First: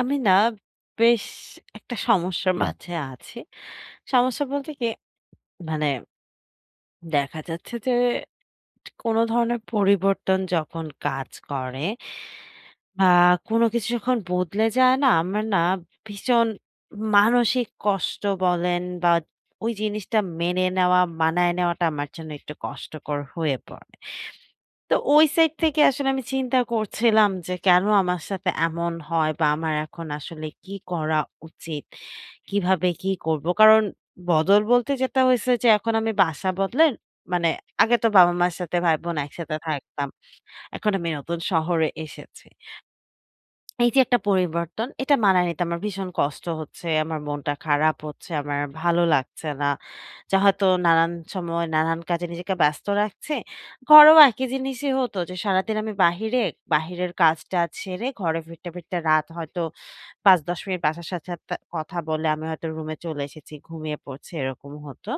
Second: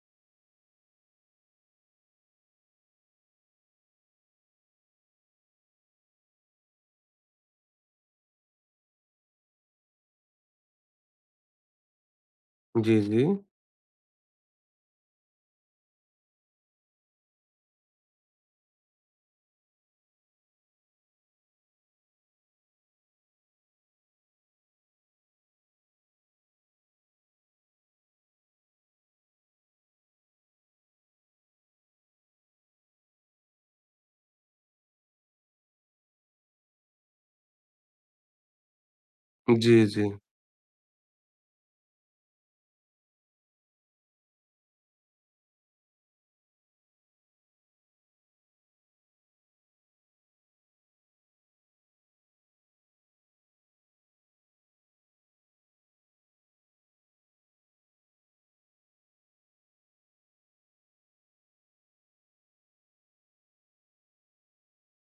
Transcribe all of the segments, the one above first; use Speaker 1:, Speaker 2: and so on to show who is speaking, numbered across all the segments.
Speaker 1: আমি না বেশ একটা সমস্যার মাঝে আছি। সমস্যা বলতে কি, মানে দেখা যাচ্ছে যে কোনো ধরনের পরিবর্তন যখন কাজ করে
Speaker 2: জি,
Speaker 1: বা
Speaker 2: জি।
Speaker 1: কোনো কিছু যখন বদলে যায় না, আমার না ভীষণ মানসিক কষ্ট বলেন বা ওই জিনিসটা মেনে নেওয়া, মানায় নেওয়াটা আমার জন্য একটু কষ্টকর হয়ে পড়ে। তো ওই সাইড থেকে আসলে আমি চিন্তা করছিলাম যে কেন আমার সাথে এমন হয় বা আমার এখন আসলে কি করা উচিত? কিভাবে কি করব? কারণ বদল বলতে যেটা হইছে যে এখন আমি বাসা বদলে মানে আগে তো বাবা-মার সাথে ভাই-বোন একসাথে
Speaker 2: জি, জি।
Speaker 1: থাকতাম। এখন আমি নতুন শহরে এসেছি। এই যে একটা পরিবর্তন, এটা মানায় নিতে আমার ভীষণ কষ্ট হচ্ছে, আমার মনটা খারাপ হচ্ছে, আমার ভালো লাগছে না। যা হয়তো নানান সময় নানান কাজে নিজেকে ব্যস্ত রাখছে। ঘরেও একই জিনিসই হতো যে সারাদিন আমি বাহিরে, বাহিরের কাজ-টাজ সেরে ঘরে ফিরতে, ফিরতে রাত হয়তো ৫-১০ মিনিট বাসার সাথে সাথে কথা বলে আমি হয়তো রুমে চলে এসেছি, ঘুমিয়ে পড়ছি এরকম হতো।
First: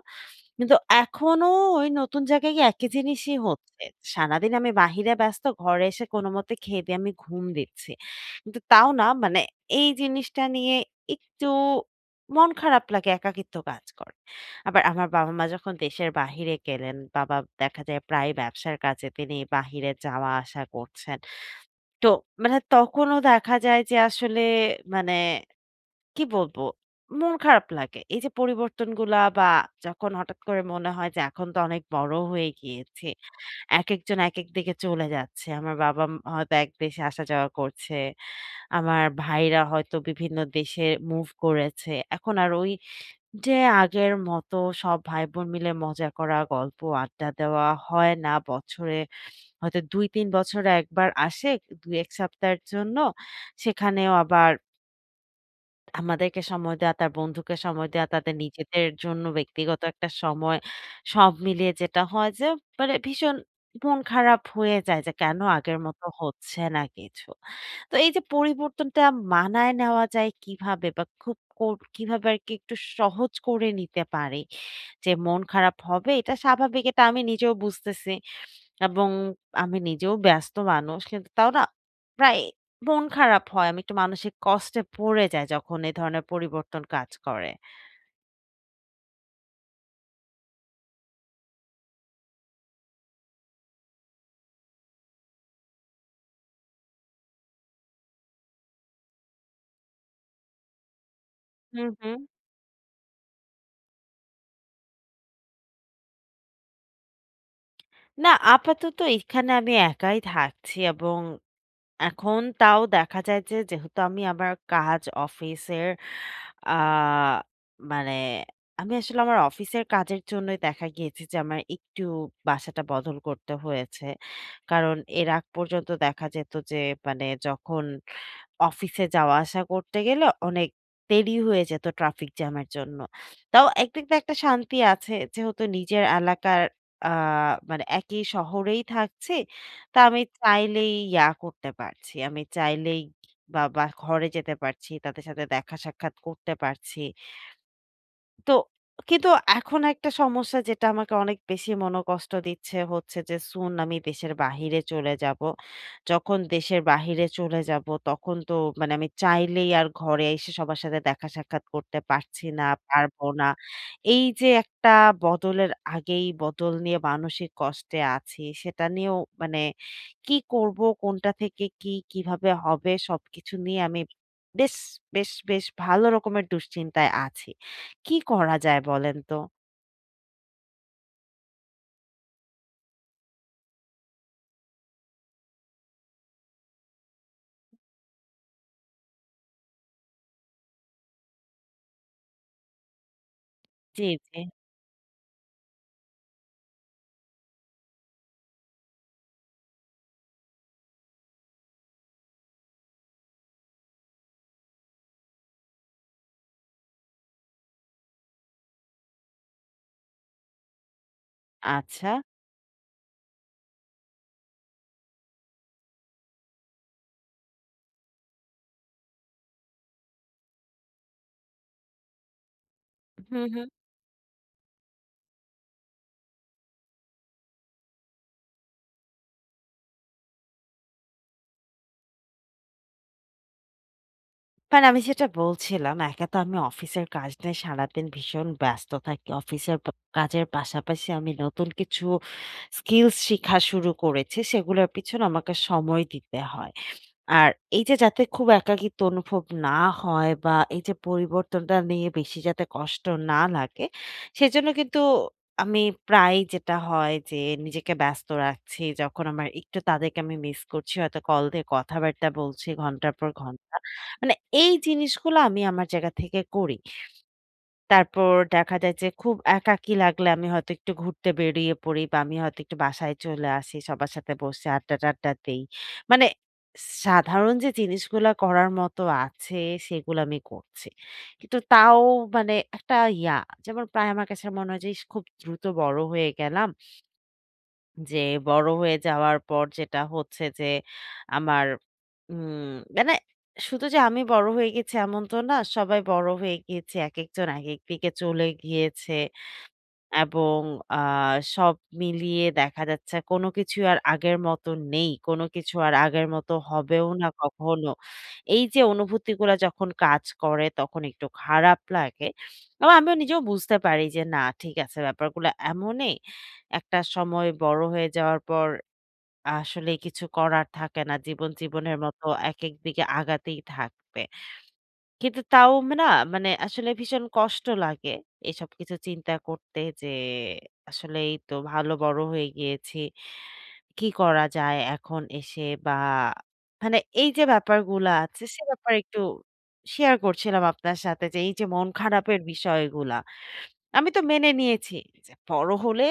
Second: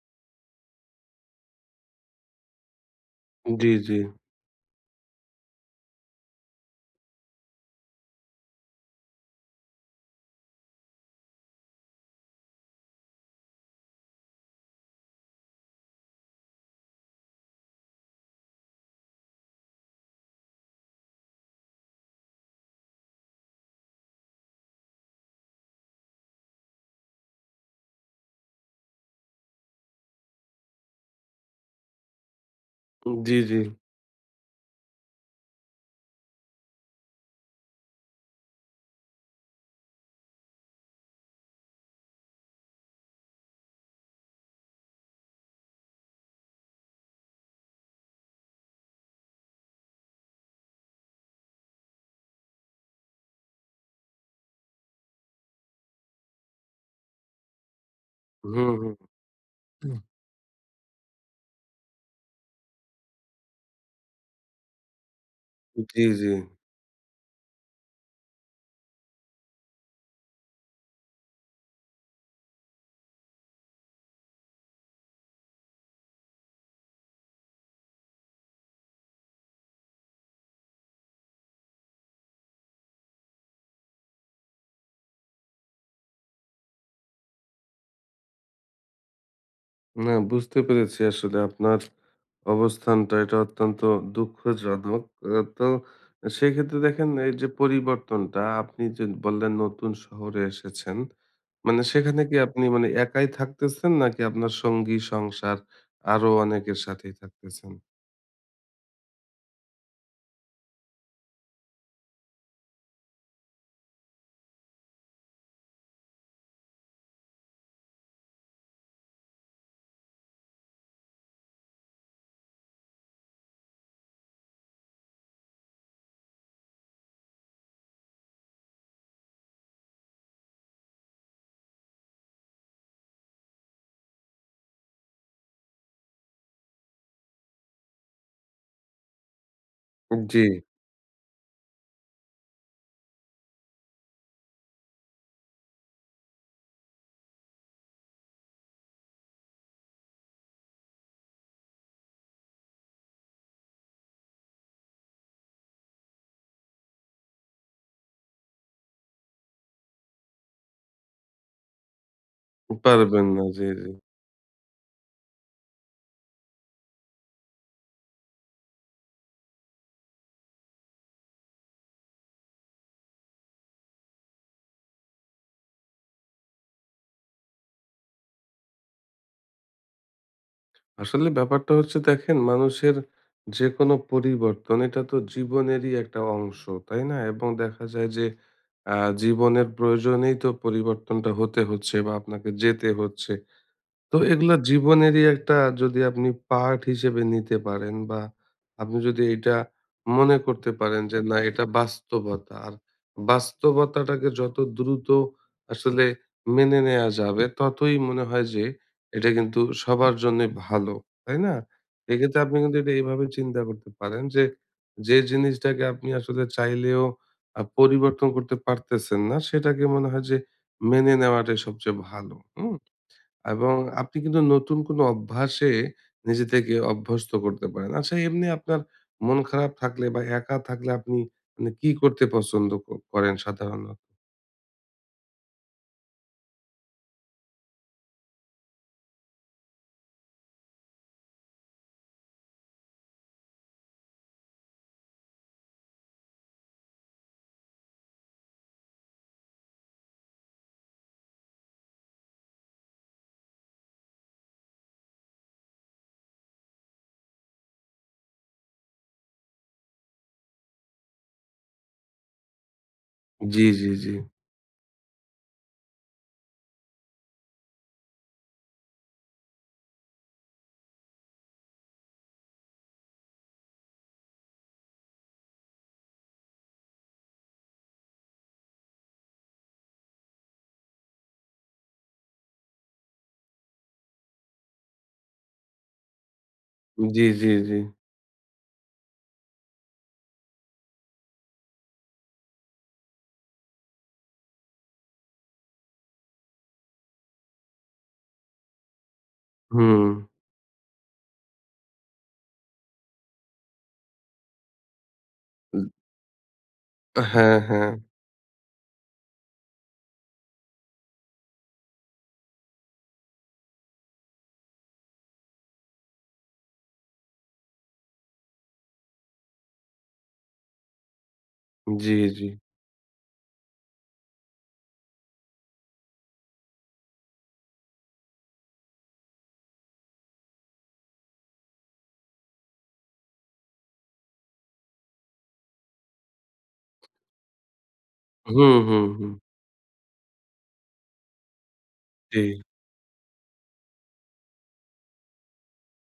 Speaker 1: কিন্তু এখনো ওই নতুন জায়গায় গিয়ে একই জিনিসই
Speaker 2: জি,
Speaker 1: হচ্ছে।
Speaker 2: জি।
Speaker 1: সারাদিন আমি বাহিরে ব্যস্ত, ঘরে এসে কোনমতে খেয়ে দেয়ে আমি ঘুম দিচ্ছি। কিন্তু তাও না মানে এই জিনিসটা নিয়ে একটু মন খারাপ লাগে, একাকিত্ব কাজ করে। আবার আমার বাবা-মা যখন দেশের বাহিরে গেলেন, বাবা দেখা যায় প্রায় ব্যবসার কাজে তিনি বাহিরে যাওয়া আসা করছেন। তো মানে তখনও দেখা যায় যে আসলে মানে কি বলব? মন খারাপ লাগে। এই যে পরিবর্তনগুলা বা যখন হঠাৎ করে মনে হয় যে এখন তো অনেক বড় হয়ে গিয়েছি।
Speaker 2: জি, জি।
Speaker 1: একেকজন একেক দিকে চলে যাচ্ছে। আমার বাবা ম হয়তো এক দেশে আসা যাওয়া করছে। আমার ভাইরা হয়তো বিভিন্ন দেশে মুভ করেছে। এখন আর ওই যে আগের মতো সব ভাই-বোন মিলে মজা করা, গল্প আড্ডা দেওয়া হয় না। বছরে হয়তো ২-৩ বছরে একবার আসে ২-১ সপ্তাহের জন্য। সেখানেও আবার আমাদেরকে সময় দেয়া, তার বন্ধুকে সময় দেয়া, তাদের
Speaker 2: হুম,
Speaker 1: নিজেদের
Speaker 2: হুম।
Speaker 1: জন্য ব্যক্তিগত
Speaker 2: হুম।
Speaker 1: একটা সময়। সব মিলিয়ে যেটা হয় যে মানে ভীষণ মন খারাপ হয়ে যায় যে কেন আগের
Speaker 2: জি,
Speaker 1: মতো
Speaker 2: জি।
Speaker 1: হচ্ছে না কিছু। তো এই যে পরিবর্তনটা মানায় নেওয়া যায় কিভাবে বা খুব কো কিভাবে আরকি একটু সহজ করে নিতে পারি? যে মন খারাপ হবে এটা স্বাভাবিক এটা আমি নিজেও বুঝতেছি। এবং আমি নিজেও ব্যস্ত মানুষ। কিন্তু তাও না প্রায় মন খারাপ হয়। আমি একটু মানসিক কষ্টে পড়ে যাই যখন এ ধরনের পরিবর্তন কাজ করে।
Speaker 2: না বুঝতে পেরেছি আসলে আপনার অবস্থানটা এটা অত্যন্ত দুঃখজনক। তো সেক্ষেত্রে দেখেন এই যে পরিবর্তনটা আপনি যে বললেন নতুন শহরে এসেছেন। মানে
Speaker 1: হুম, হুম।
Speaker 2: সেখানে কি আপনি মানে একাই থাকতেছেন নাকি আপনার সঙ্গী সংসার আরো অনেকের সাথেই থাকতেছেন?
Speaker 1: না আপাতত এখানে আমি একাই থাকছি এবং এখন তাও দেখা যায় যে যেহেতু আমি আমার কাজ অফিসের আ মানে আমি আসলে আমার অফিসের কাজের জন্যই দেখা গিয়েছে যে আমার একটু বাসাটা বদল করতে হয়েছে। কারণ এর আগ পর্যন্ত দেখা যেত যে মানে যখন অফিসে যাওয়া আসা করতে গেলে অনেক দেরি হয়ে যেত ট্রাফিক জ্যামের জন্য। তাও একদিক দিয়ে একটা শান্তি আছে যেহেতু নিজের এলাকার আ মানে একই শহরেই থাকছি। তা আমি
Speaker 2: জি,
Speaker 1: চাইলেই ইয়া করতে পারছি। আমি চাইলেই বা বা ঘরে যেতে পারছি। তাদের সাথে দেখা সাক্ষাৎ করতে পারছি। তো কিন্তু এখন একটা সমস্যা যেটা আমাকে অনেক বেশি মনোকষ্ট দিচ্ছে হচ্ছে যে আমি দেশের বাহিরে চলে যাব। যখন দেশের বাহিরে চলে যাব তখন তো মানে আমি চাইলেই আর ঘরে এসে সবার সাথে দেখা সাক্ষাৎ করতে পারছি না,
Speaker 2: পারবেন
Speaker 1: পারবো
Speaker 2: না।
Speaker 1: না।
Speaker 2: জি, জি।
Speaker 1: এই যে একটা বদলের আগেই বদল নিয়ে মানসিক কষ্টে আছি সেটা নিয়েও মানে কি করব, কোনটা থেকে কি, কিভাবে হবে সবকিছু নিয়ে আমি বেশ, বেশ ভালো রকমের দুশ্চিন্তায় আছি। কি করা যায় বলেন তো?
Speaker 2: আসলে ব্যাপারটা হচ্ছে দেখেন মানুষের যে কোনো পরিবর্তন এটা তো জীবনেরই একটা অংশ, তাই না? এবং দেখা যায় যে জীবনের প্রয়োজনেই তো পরিবর্তনটা হতে হচ্ছে বা আপনাকে যেতে হচ্ছে।
Speaker 1: জি,
Speaker 2: তো
Speaker 1: জি।
Speaker 2: এগুলা জীবনেরই একটা, যদি আপনি পার্ট হিসেবে নিতে পারেন বা আপনি যদি এটা মনে করতে পারেন যে না, এটা বাস্তবতা আর বাস্তবতাটাকে যত দ্রুত আসলে মেনে নেওয়া যাবে ততই মনে হয় যে এটা কিন্তু সবার জন্য ভালো, তাই না?
Speaker 1: আচ্ছা।
Speaker 2: এক্ষেত্রে আপনি কিন্তু এটা এইভাবে চিন্তা করতে পারেন যে যে জিনিসটাকে আপনি আসলে চাইলেও পরিবর্তন করতে পারতেছেন না সেটাকে মনে হয় যে মেনে নেওয়াটাই সবচেয়ে ভালো।
Speaker 1: হুম, হুম।
Speaker 2: এবং আপনি কিন্তু নতুন কোনো অভ্যাসে নিজে থেকে অভ্যস্ত করতে পারেন। আচ্ছা, এমনি আপনার মন খারাপ থাকলে বা একা থাকলে আপনি মানে কি করতে পছন্দ করেন সাধারণত?
Speaker 1: মানে আমি যেটা বলছিলাম, একা তো আমি অফিসের কাজ নিয়ে সারাদিন ভীষণ ব্যস্ত থাকি। অফিসের প কাজের পাশাপাশি আমি নতুন কিছু স্কিলস শিখা শুরু করেছি। সেগুলোর পিছনে আমাকে সময় দিতে হয়। আর এই যে যাতে খুব একাকিত্ব অনুভব না হয় বা এই যে পরিবর্তনটা নিয়ে বেশি যাতে কষ্ট না লাগে, সেজন্য কিন্তু আমি প্রায়ই যেটা হয় যে নিজেকে ব্যস্ত রাখছি। যখন আমার একটু তাদেরকে আমি মিস করছি, হয়তো কল দিয়ে কথাবার্তা বলছি ঘন্টার পর
Speaker 2: জি,
Speaker 1: ঘন্টা।
Speaker 2: জি, জি।
Speaker 1: মানে এই জিনিসগুলো আমি আমার জায়গা থেকে করি। তারপর দেখা যায় যে খুব একাকী লাগলে আমি হয়তো একটু ঘুরতে বেরিয়ে পড়ি বা আমি হয়তো একটু বাসায় চলে আসি। সবার সাথে বসে আড্ডা-টাড্ডা দেই। মানে সাধারণ যে জিনিসগুলা করার মতো আছে সেগুলো আমি করছি। কিন্তু তাও মানে একটা ইয়া যেমন প্রায় আমার কাছে মনে হয় যে ইস খুব দ্রুত বড় হয়ে গেলাম।
Speaker 2: জি, জি, জি।
Speaker 1: যে বড় হয়ে যাওয়ার পর যেটা হচ্ছে যে আমার মানে শুধু যে আমি বড় হয়ে গেছি এমন তো না। সবাই বড় হয়ে গিয়েছে। একেকজন একেক দিকে চলে গিয়েছে।
Speaker 2: হুম।
Speaker 1: এবং আ সব মিলিয়ে দেখা যাচ্ছে কোনো কিছুই আর আগের মতো নেই। কোনো কিছু আর আগের মতো হবেও না
Speaker 2: হ্যাঁ, হ্যাঁ।
Speaker 1: কখনো। এই যে অনুভূতিগুলা যখন কাজ করে তখন একটু খারাপ লাগে। এবং আমিও নিজেও বুঝতে পারি যে না ঠিক আছে ব্যাপারগুলো এমনই। একটা সময় বড় হয়ে যাওয়ার পর আসলে কিছু করার থাকে না। জীবন জীবনের
Speaker 2: জি,
Speaker 1: মতো
Speaker 2: জি।
Speaker 1: একেক দিকে আগাতেই থাকবে। কিন্তু তাও না মানে আসলে ভীষণ কষ্ট লাগে এসব কিছু চিন্তা করতে যে আসলেই তো ভালো বড় হয়ে গিয়েছি। কি করা যায় এখন এসে বা মানে এই যে ব্যাপারগুলা আছে সে
Speaker 2: হুম,
Speaker 1: ব্যাপারে
Speaker 2: হুম,
Speaker 1: একটু
Speaker 2: হুম।
Speaker 1: শেয়ার করছিলাম আপনার সাথে যে এই যে মন
Speaker 2: জি।
Speaker 1: খারাপের বিষয়গুলা। আমি তো মেনে নিয়েছি যে বড় হলে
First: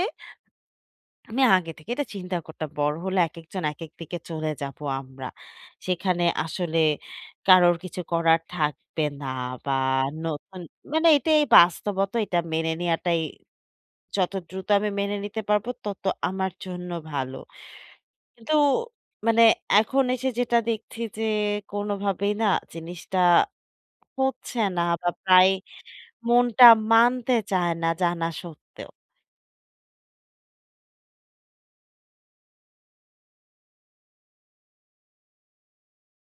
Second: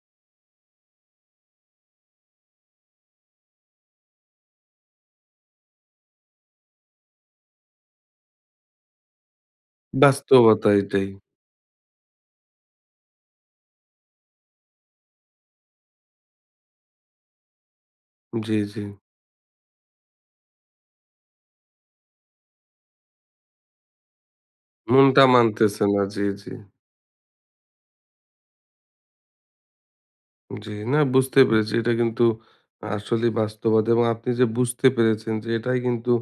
Speaker 1: আমি আগে থেকে এটা চিন্তা করতাম বড় হলে একেকজন একেক দিকে চলে যাব আমরা। সেখানে আসলে কারোর কিছু করার থাকবে না বা নতুন
Speaker 2: বাস্তবতা এটাই।
Speaker 1: মানে এটাই বাস্তবতা এটা মেনে নেয়াটাই যত দ্রুত আমি মেনে নিতে পারবো তত আমার জন্য ভালো।
Speaker 2: জি,
Speaker 1: কিন্তু
Speaker 2: জি।
Speaker 1: মানে এখন এসে যেটা দেখছি যে কোনোভাবেই না জিনিসটা হচ্ছে না বা
Speaker 2: মনটা
Speaker 1: প্রায়
Speaker 2: মানতেছে না। জি, জি।
Speaker 1: মনটা মানতে চায় না জানা সত্ত্বেও।
Speaker 2: জি, না বুঝতে পেরেছি। এটা কিন্তু আসলেই বাস্তবতা এবং আপনি যে বুঝতে পেরেছেন যে এটাই কিন্তু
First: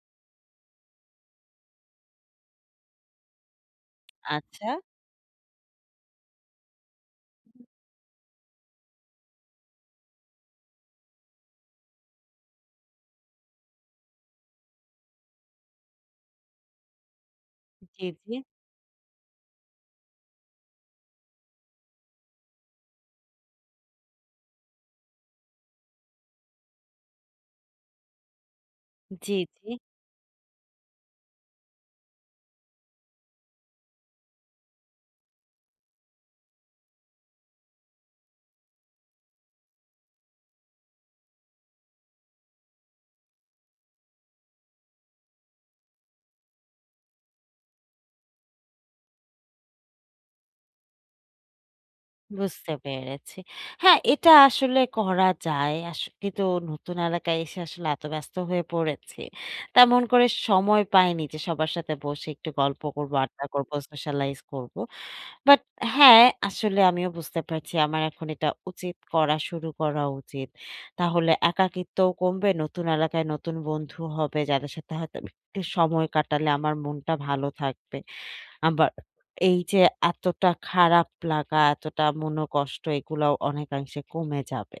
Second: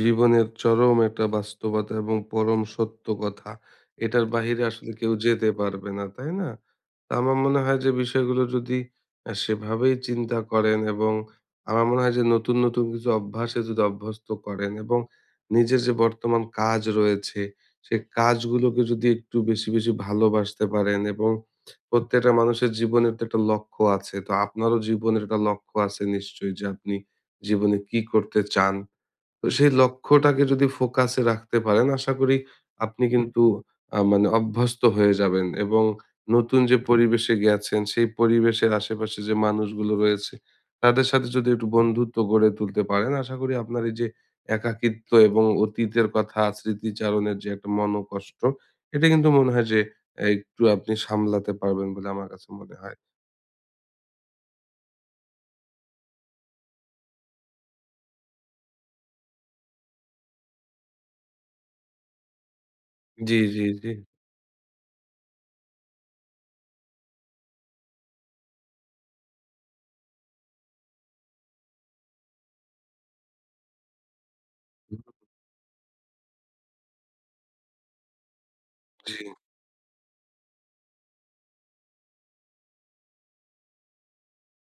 Speaker 2: জীবনের চরম একটা বাস্তবতা এবং পরম সত্য কথা। এটার বাহিরে
Speaker 1: আচ্ছা।
Speaker 2: আসলে কেউ যেতে পারবে না, তাই না? তো আমার মনে হয় যে বিষয়গুলো যদি সেভাবেই চিন্তা করেন এবং আমার মনে হয় যে নতুন, নতুন কিছু অভ্যাসে যদি অভ্যস্ত করেন এবং নিজের যে বর্তমান কাজ রয়েছে, সে
Speaker 1: জি, জি।
Speaker 2: কাজগুলোকে যদি একটু বেশি, বেশি ভালোবাসতে পারেন এবং প্রত্যেকটা মানুষের জীবনের তো একটা লক্ষ্য আছে। তো আপনারও জীবনের একটা লক্ষ্য আছে নিশ্চয়ই যে আপনি জীবনে কি করতে চান?
Speaker 1: জি,
Speaker 2: তো সেই
Speaker 1: জি।
Speaker 2: লক্ষ্যটাকে যদি ফোকাসে রাখতে পারেন আশা করি আপনি কিন্তু মানে অভ্যস্ত হয়ে যাবেন এবং নতুন যে পরিবেশে গেছেন সেই পরিবেশের আশেপাশে যে মানুষগুলো রয়েছে তাদের সাথে যদি একটু বন্ধুত্ব গড়ে তুলতে পারেন আশা করি আপনার এই যে একাকিত্ব এবং অতীতের কথা স্মৃতিচারণের যে একটা মনোকষ্ট, এটা কিন্তু মনে হয় যে একটু আপনি সামলাতে পারবেন বলে আমার কাছে
Speaker 1: বুঝতে
Speaker 2: মনে হয়।
Speaker 1: পেরেছি। হ্যাঁ, এটা আসলে করা যায়। কিন্তু নতুন এলাকায় এসে আসলে এত ব্যস্ত হয়ে পড়েছি। তেমন করে সময় পাইনি যে সবার সাথে বসে একটু গল্প করব,
Speaker 2: জি,
Speaker 1: আড্ডা
Speaker 2: জি,
Speaker 1: করব,
Speaker 2: জি।
Speaker 1: সোশ্যালাইজ করব। বাট হ্যাঁ, আসলে আমিও বুঝতে পারছি আমার এখন এটা উচিত করা শুরু করা উচিত। তাহলে একাকিত্বও কমবে, নতুন এলাকায় নতুন বন্ধু হবে যাদের সাথে হয়তো আমি একটু সময় কাটালে আমার মনটা ভালো থাকবে। আবার
Speaker 2: জি,
Speaker 1: এই যে এতটা খারাপ লাগা, এতটা মনোকষ্ট এগুলাও অনেকাংশে কমে যাবে।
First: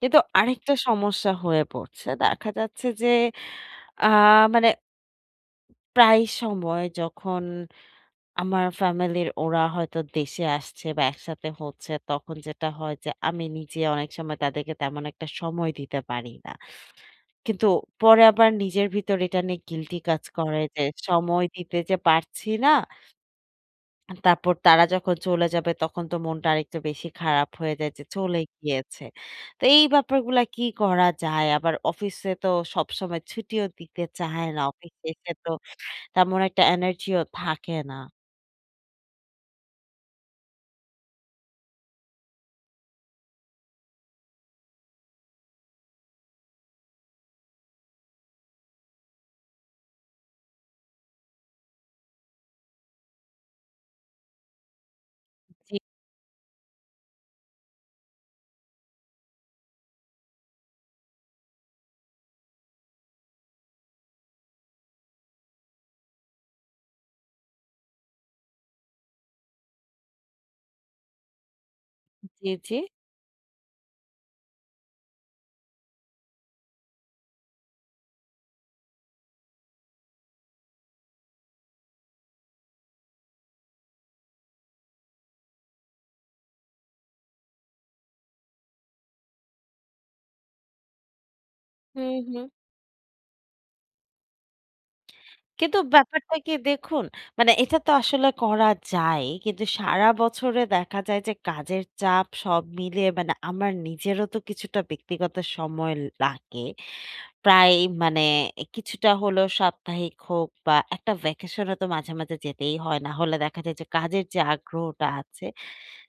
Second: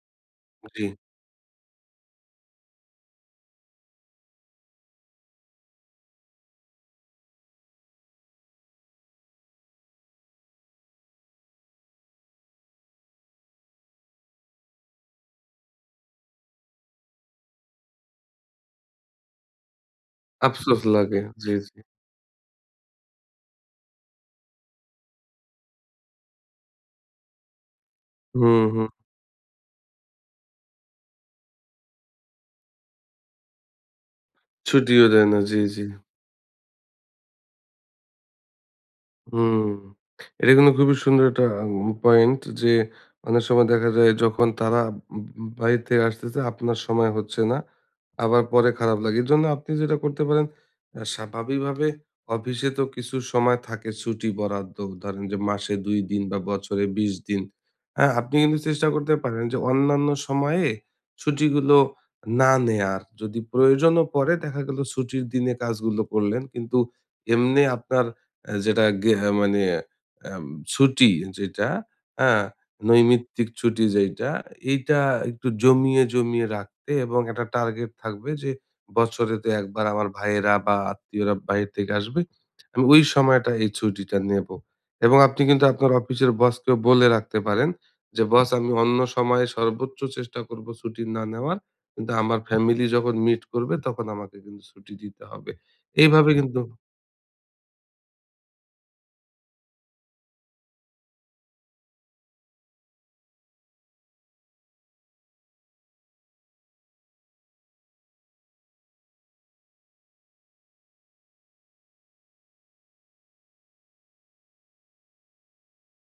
Speaker 1: কিন্তু আরেকটা
Speaker 2: জি।
Speaker 1: সমস্যা হয়ে পড়ছে। দেখা যাচ্ছে যে আ মানে প্রায় সময় যখন আমার ফ্যামিলির ওরা হয়তো দেশে আসছে বা একসাথে হচ্ছে তখন যেটা হয় যে আমি নিজে অনেক সময় তাদেরকে তেমন একটা সময় দিতে পারি না। কিন্তু পরে আবার নিজের ভিতর এটা নিয়ে গিল্টি কাজ করে
Speaker 2: আফসোস
Speaker 1: যে
Speaker 2: লাগে।
Speaker 1: সময়
Speaker 2: জি,
Speaker 1: দিতে
Speaker 2: জি।
Speaker 1: যে পারছি না। তারপর তারা যখন চলে যাবে তখন তো মনটা আরেকটু বেশি খারাপ হয়ে যায় যে চলে
Speaker 2: হুম, হুম।
Speaker 1: গিয়েছে। তো এই ব্যাপারগুলা কি করা যায়? আবার অফিসে তো সবসময় ছুটিও দিতে চায় না।
Speaker 2: ছুটিও
Speaker 1: অফিসে
Speaker 2: দেয়
Speaker 1: এসে
Speaker 2: না।
Speaker 1: তো
Speaker 2: জি, জি।
Speaker 1: তেমন একটা এনার্জিও থাকে না।
Speaker 2: হুম। এটা কিন্তু খুবই সুন্দর একটা পয়েন্ট যে অনেক সময় দেখা যায় যখন তারা উম বাইরে থেকে আসতেছে আপনার সময় হচ্ছে না। আবার পরে খারাপ লাগে। এজন্য আপনি যেটা করতে পারেন, স্বাভাবিকভাবে অফিসে তো কিছু সময় থাকে ছুটি বরাদ্দ। ধরেন যে মাসে
Speaker 1: জি,
Speaker 2: ২ দিন বা বছরে ২০ দিন। হ্যাঁ? আপনি কিন্তু চেষ্টা করতে পারেন যে অন্যান্য সময়ে ছুটিগুলো না নেয়ার। যদি প্রয়োজনও পড়ে দেখা গেল ছুটির দিনে কাজগুলো করলেন। কিন্তু এমনি আপনার আ যেটা গে আহ, মানে আম ছুটি যেটা, হ্যাঁ?
Speaker 1: জি, জি।
Speaker 2: নৈমিত্তিক ছুটি যেইটা, এইটা একটু জমিয়ে, জমিয়ে রাখতে এবং একটা টার্গেট থাকবে যে বছরে তো একবার আমার ভাইয়েরা বা আত্মীয়রা বাইরে থেকে আসবে। আমি ওই সময়টা এই ছুটিটা নেবো। এবং আপনি কিন্তু আপনার অফিসের বসকেও বলে রাখতে পারেন যে, "বস, আমি অন্য সময়ে সর্বোচ্চ চেষ্টা করব ছুটি না নেওয়ার। কিন্তু
Speaker 1: হুম,
Speaker 2: আমার
Speaker 1: হুম।
Speaker 2: ফ্যামিলি যখন মিট করবে তখন আমাকে কিন্তু ছুটি দিতে হবে।"
Speaker 1: কিন্তু
Speaker 2: এইভাবে
Speaker 1: ব্যাপারটা কি
Speaker 2: কিন্তু।
Speaker 1: দেখুন, মানে এটা তো আসলে করা যায়। কিন্তু সারা বছরে দেখা যায় যে কাজের চাপ সব মিলিয়ে মানে আমার নিজেরও তো কিছুটা ব্যক্তিগত সময় লাগে। প্রায় মানে কিছুটা হলেও সাপ্তাহিক হোক বা একটা ভ্যাকেশন এ তো মাঝে, মাঝে যেতেই হয়। না হলে দেখা যায় যে কাজের যে আগ্রহটা আছে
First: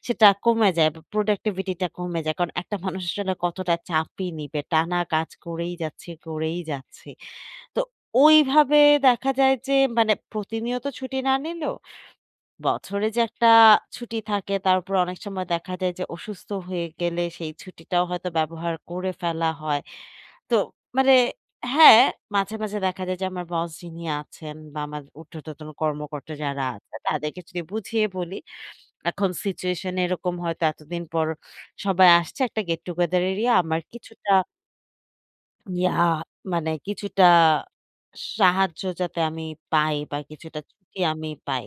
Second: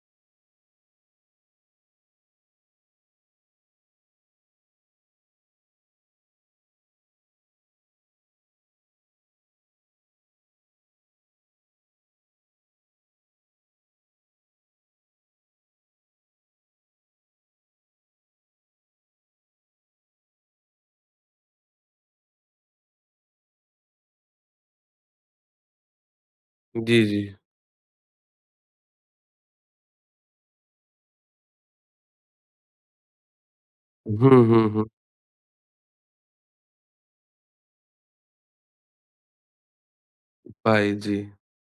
Speaker 1: সেটা কমে যায় বা প্রোডাক্টিভিটিটা কমে যায়। কারণ একটা মানুষ আসলে কতটা চাপই নিবে। টানা কাজ করেই যাচ্ছে, করেই যাচ্ছে। তো ওইভাবে দেখা যায় যে মানে প্রতিনিয়ত ছুটি না নিলেও বছরে যে একটা ছুটি থাকে তার উপর অনেক সময় দেখা যায় যে অসুস্থ হয়ে গেলে সেই ছুটিটাও হয়তো ব্যবহার করে ফেলা হয়। তো মানে হ্যাঁ, মাঝে, মাঝে দেখা যায় যে আমার বস যিনি আছেন বা আমার ঊর্ধ্বতন কর্মকর্তা যারা আছে
Speaker 2: জি, জি।
Speaker 1: তাদেরকে যদি বুঝিয়ে বলি এখন সিচুয়েশন এরকম হয়তো এতদিন পর সবাই আসছে একটা গেট টুগেদার এরই আমার কিছুটা
Speaker 2: হুম, হুম, হুম।
Speaker 1: ইয়া মানে কিছুটা সাহায্য যাতে আমি পাই বা কিছুটা
Speaker 2: পাই
Speaker 1: ছুটি
Speaker 2: জি।
Speaker 1: আমি পাই।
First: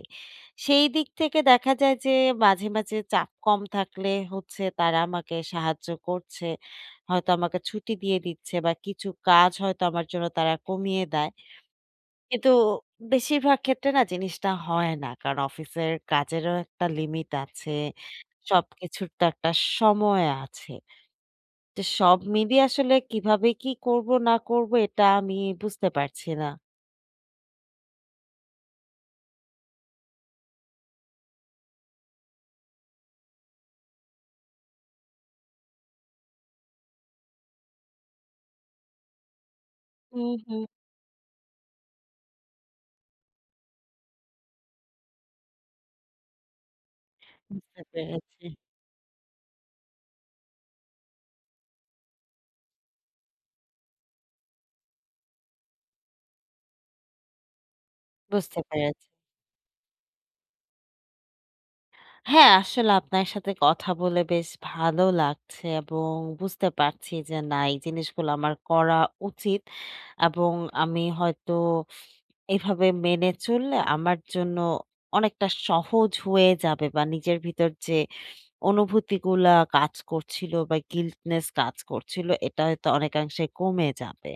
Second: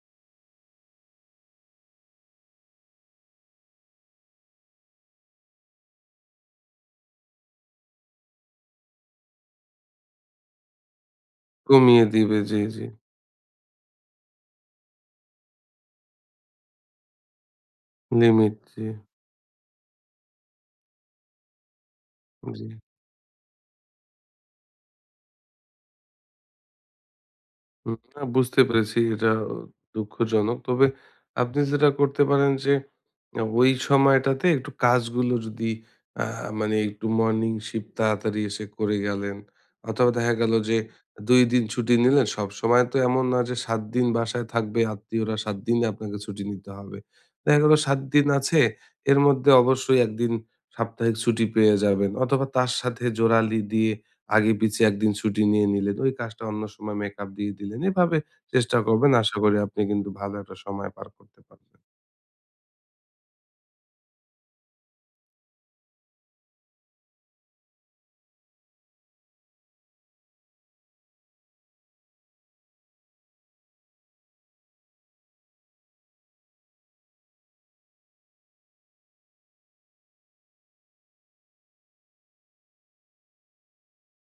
Speaker 1: সেই দিক থেকে দেখা যায় যে মাঝে, মাঝে চাপ কম থাকলে হচ্ছে তারা আমাকে সাহায্য করছে। হয়তো আমাকে ছুটি দিয়ে দিচ্ছে বা কিছু কাজ হয়তো আমার জন্য তারা কমিয়ে দেয়।
Speaker 2: কমিয়ে দিবে।
Speaker 1: কিন্তু
Speaker 2: জি, জি।
Speaker 1: বেশিরভাগ ক্ষেত্রে না জিনিসটা হয় না। কারণ অফিসের কাজেরও একটা লিমিট আছে।
Speaker 2: লিমিট জি,
Speaker 1: সবকিছুর তো একটা সময় আছে। তো সব মিলিয়ে
Speaker 2: জি।
Speaker 1: আসলে কিভাবে কি করব না করব এটা আমি বুঝতে পারছি না।
Speaker 2: হুম, না বুঝতে পেরেছি, এটা দুঃখজনক। তবে আপনি যেটা করতে পারেন যে ওই সময়টাতে একটু কাজগুলো যদি আ মানে একটু মর্নিং শিফট তাড়াতাড়ি এসে করে গেলেন, অথবা
Speaker 1: হুম,
Speaker 2: দেখা গেল
Speaker 1: হুম।
Speaker 2: যে ২ দিন ছুটি নিলেন। সবসময় তো এমন না যে ৭ দিন বাসায় থাকবে আত্মীয়রা, ৭ দিনই আপনাকে ছুটি নিতে হবে। দেখা গেল
Speaker 1: বুঝতে
Speaker 2: ৭ দিন
Speaker 1: পেরেছি,
Speaker 2: আছে এর মধ্যে অবশ্যই ১ দিন সাপ্তাহিক ছুটি পেয়ে যাবেন, অথবা তার সাথে জোড়ালি দিয়ে আগে পিছিয়ে ১ দিন ছুটি নিয়ে নিলেন। ওই কাজটা অন্য সময় মেকআপ দিয়ে দিলেন। এভাবে
Speaker 1: বুঝতে
Speaker 2: চেষ্টা
Speaker 1: পেরেছি।
Speaker 2: করবেন। আশা করি আপনি কিন্তু ভালো একটা সময় পার করতে পারবেন।
Speaker 1: হ্যাঁ, আসলে আপনার সাথে কথা বলে বেশ ভালো লাগছে এবং বুঝতে পারছি যে না এই জিনিসগুলো আমার করা উচিত এবং আমি হয়তো এভাবে মেনে চললে আমার জন্য অনেকটা সহজ হয়ে যাবে বা নিজের ভিতর যে অনুভূতিগুলা কাজ করছিল বা গিল্টনেস কাজ করছিল এটা হয়তো অনেকাংশে কমে যাবে।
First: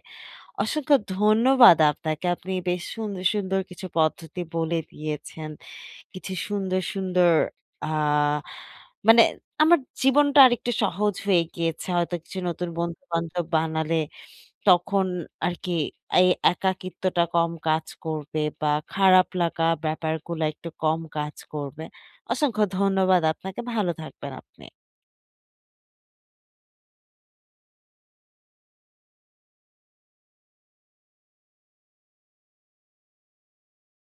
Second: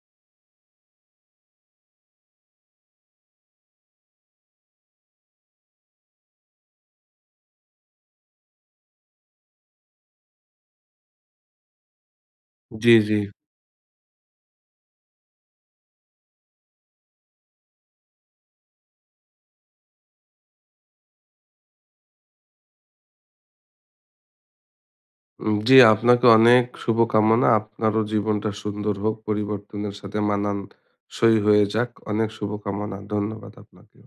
Speaker 1: অসংখ্য ধন্যবাদ আপনাকে। আপনি বেশ সুন্দর, সুন্দর কিছু পদ্ধতি বলে দিয়েছেন। কিছু সুন্দর, সুন্দর আ মানে আমার জীবনটা আরেকটু সহজ হয়ে গিয়েছে। হয়তো কিছু নতুন
Speaker 2: জি, জি।
Speaker 1: বন্ধু-বান্ধব বানালে তখন আরকি এই একাকিত্বটা কম কাজ করবে বা খারাপ লাগা ব্যাপারগুলা একটু কম কাজ করবে। অসংখ্য ধন্যবাদ আপনাকে। ভালো থাকবেন আপনি।
Speaker 2: জি, আপনাকে অনেক শুভকামনা। আপনারও জীবনটা সুন্দর হোক। পরিবর্তনের সাথে মানানসই হয়ে যাক। অনেক শুভকামনা। ধন্যবাদ আপনাকেও।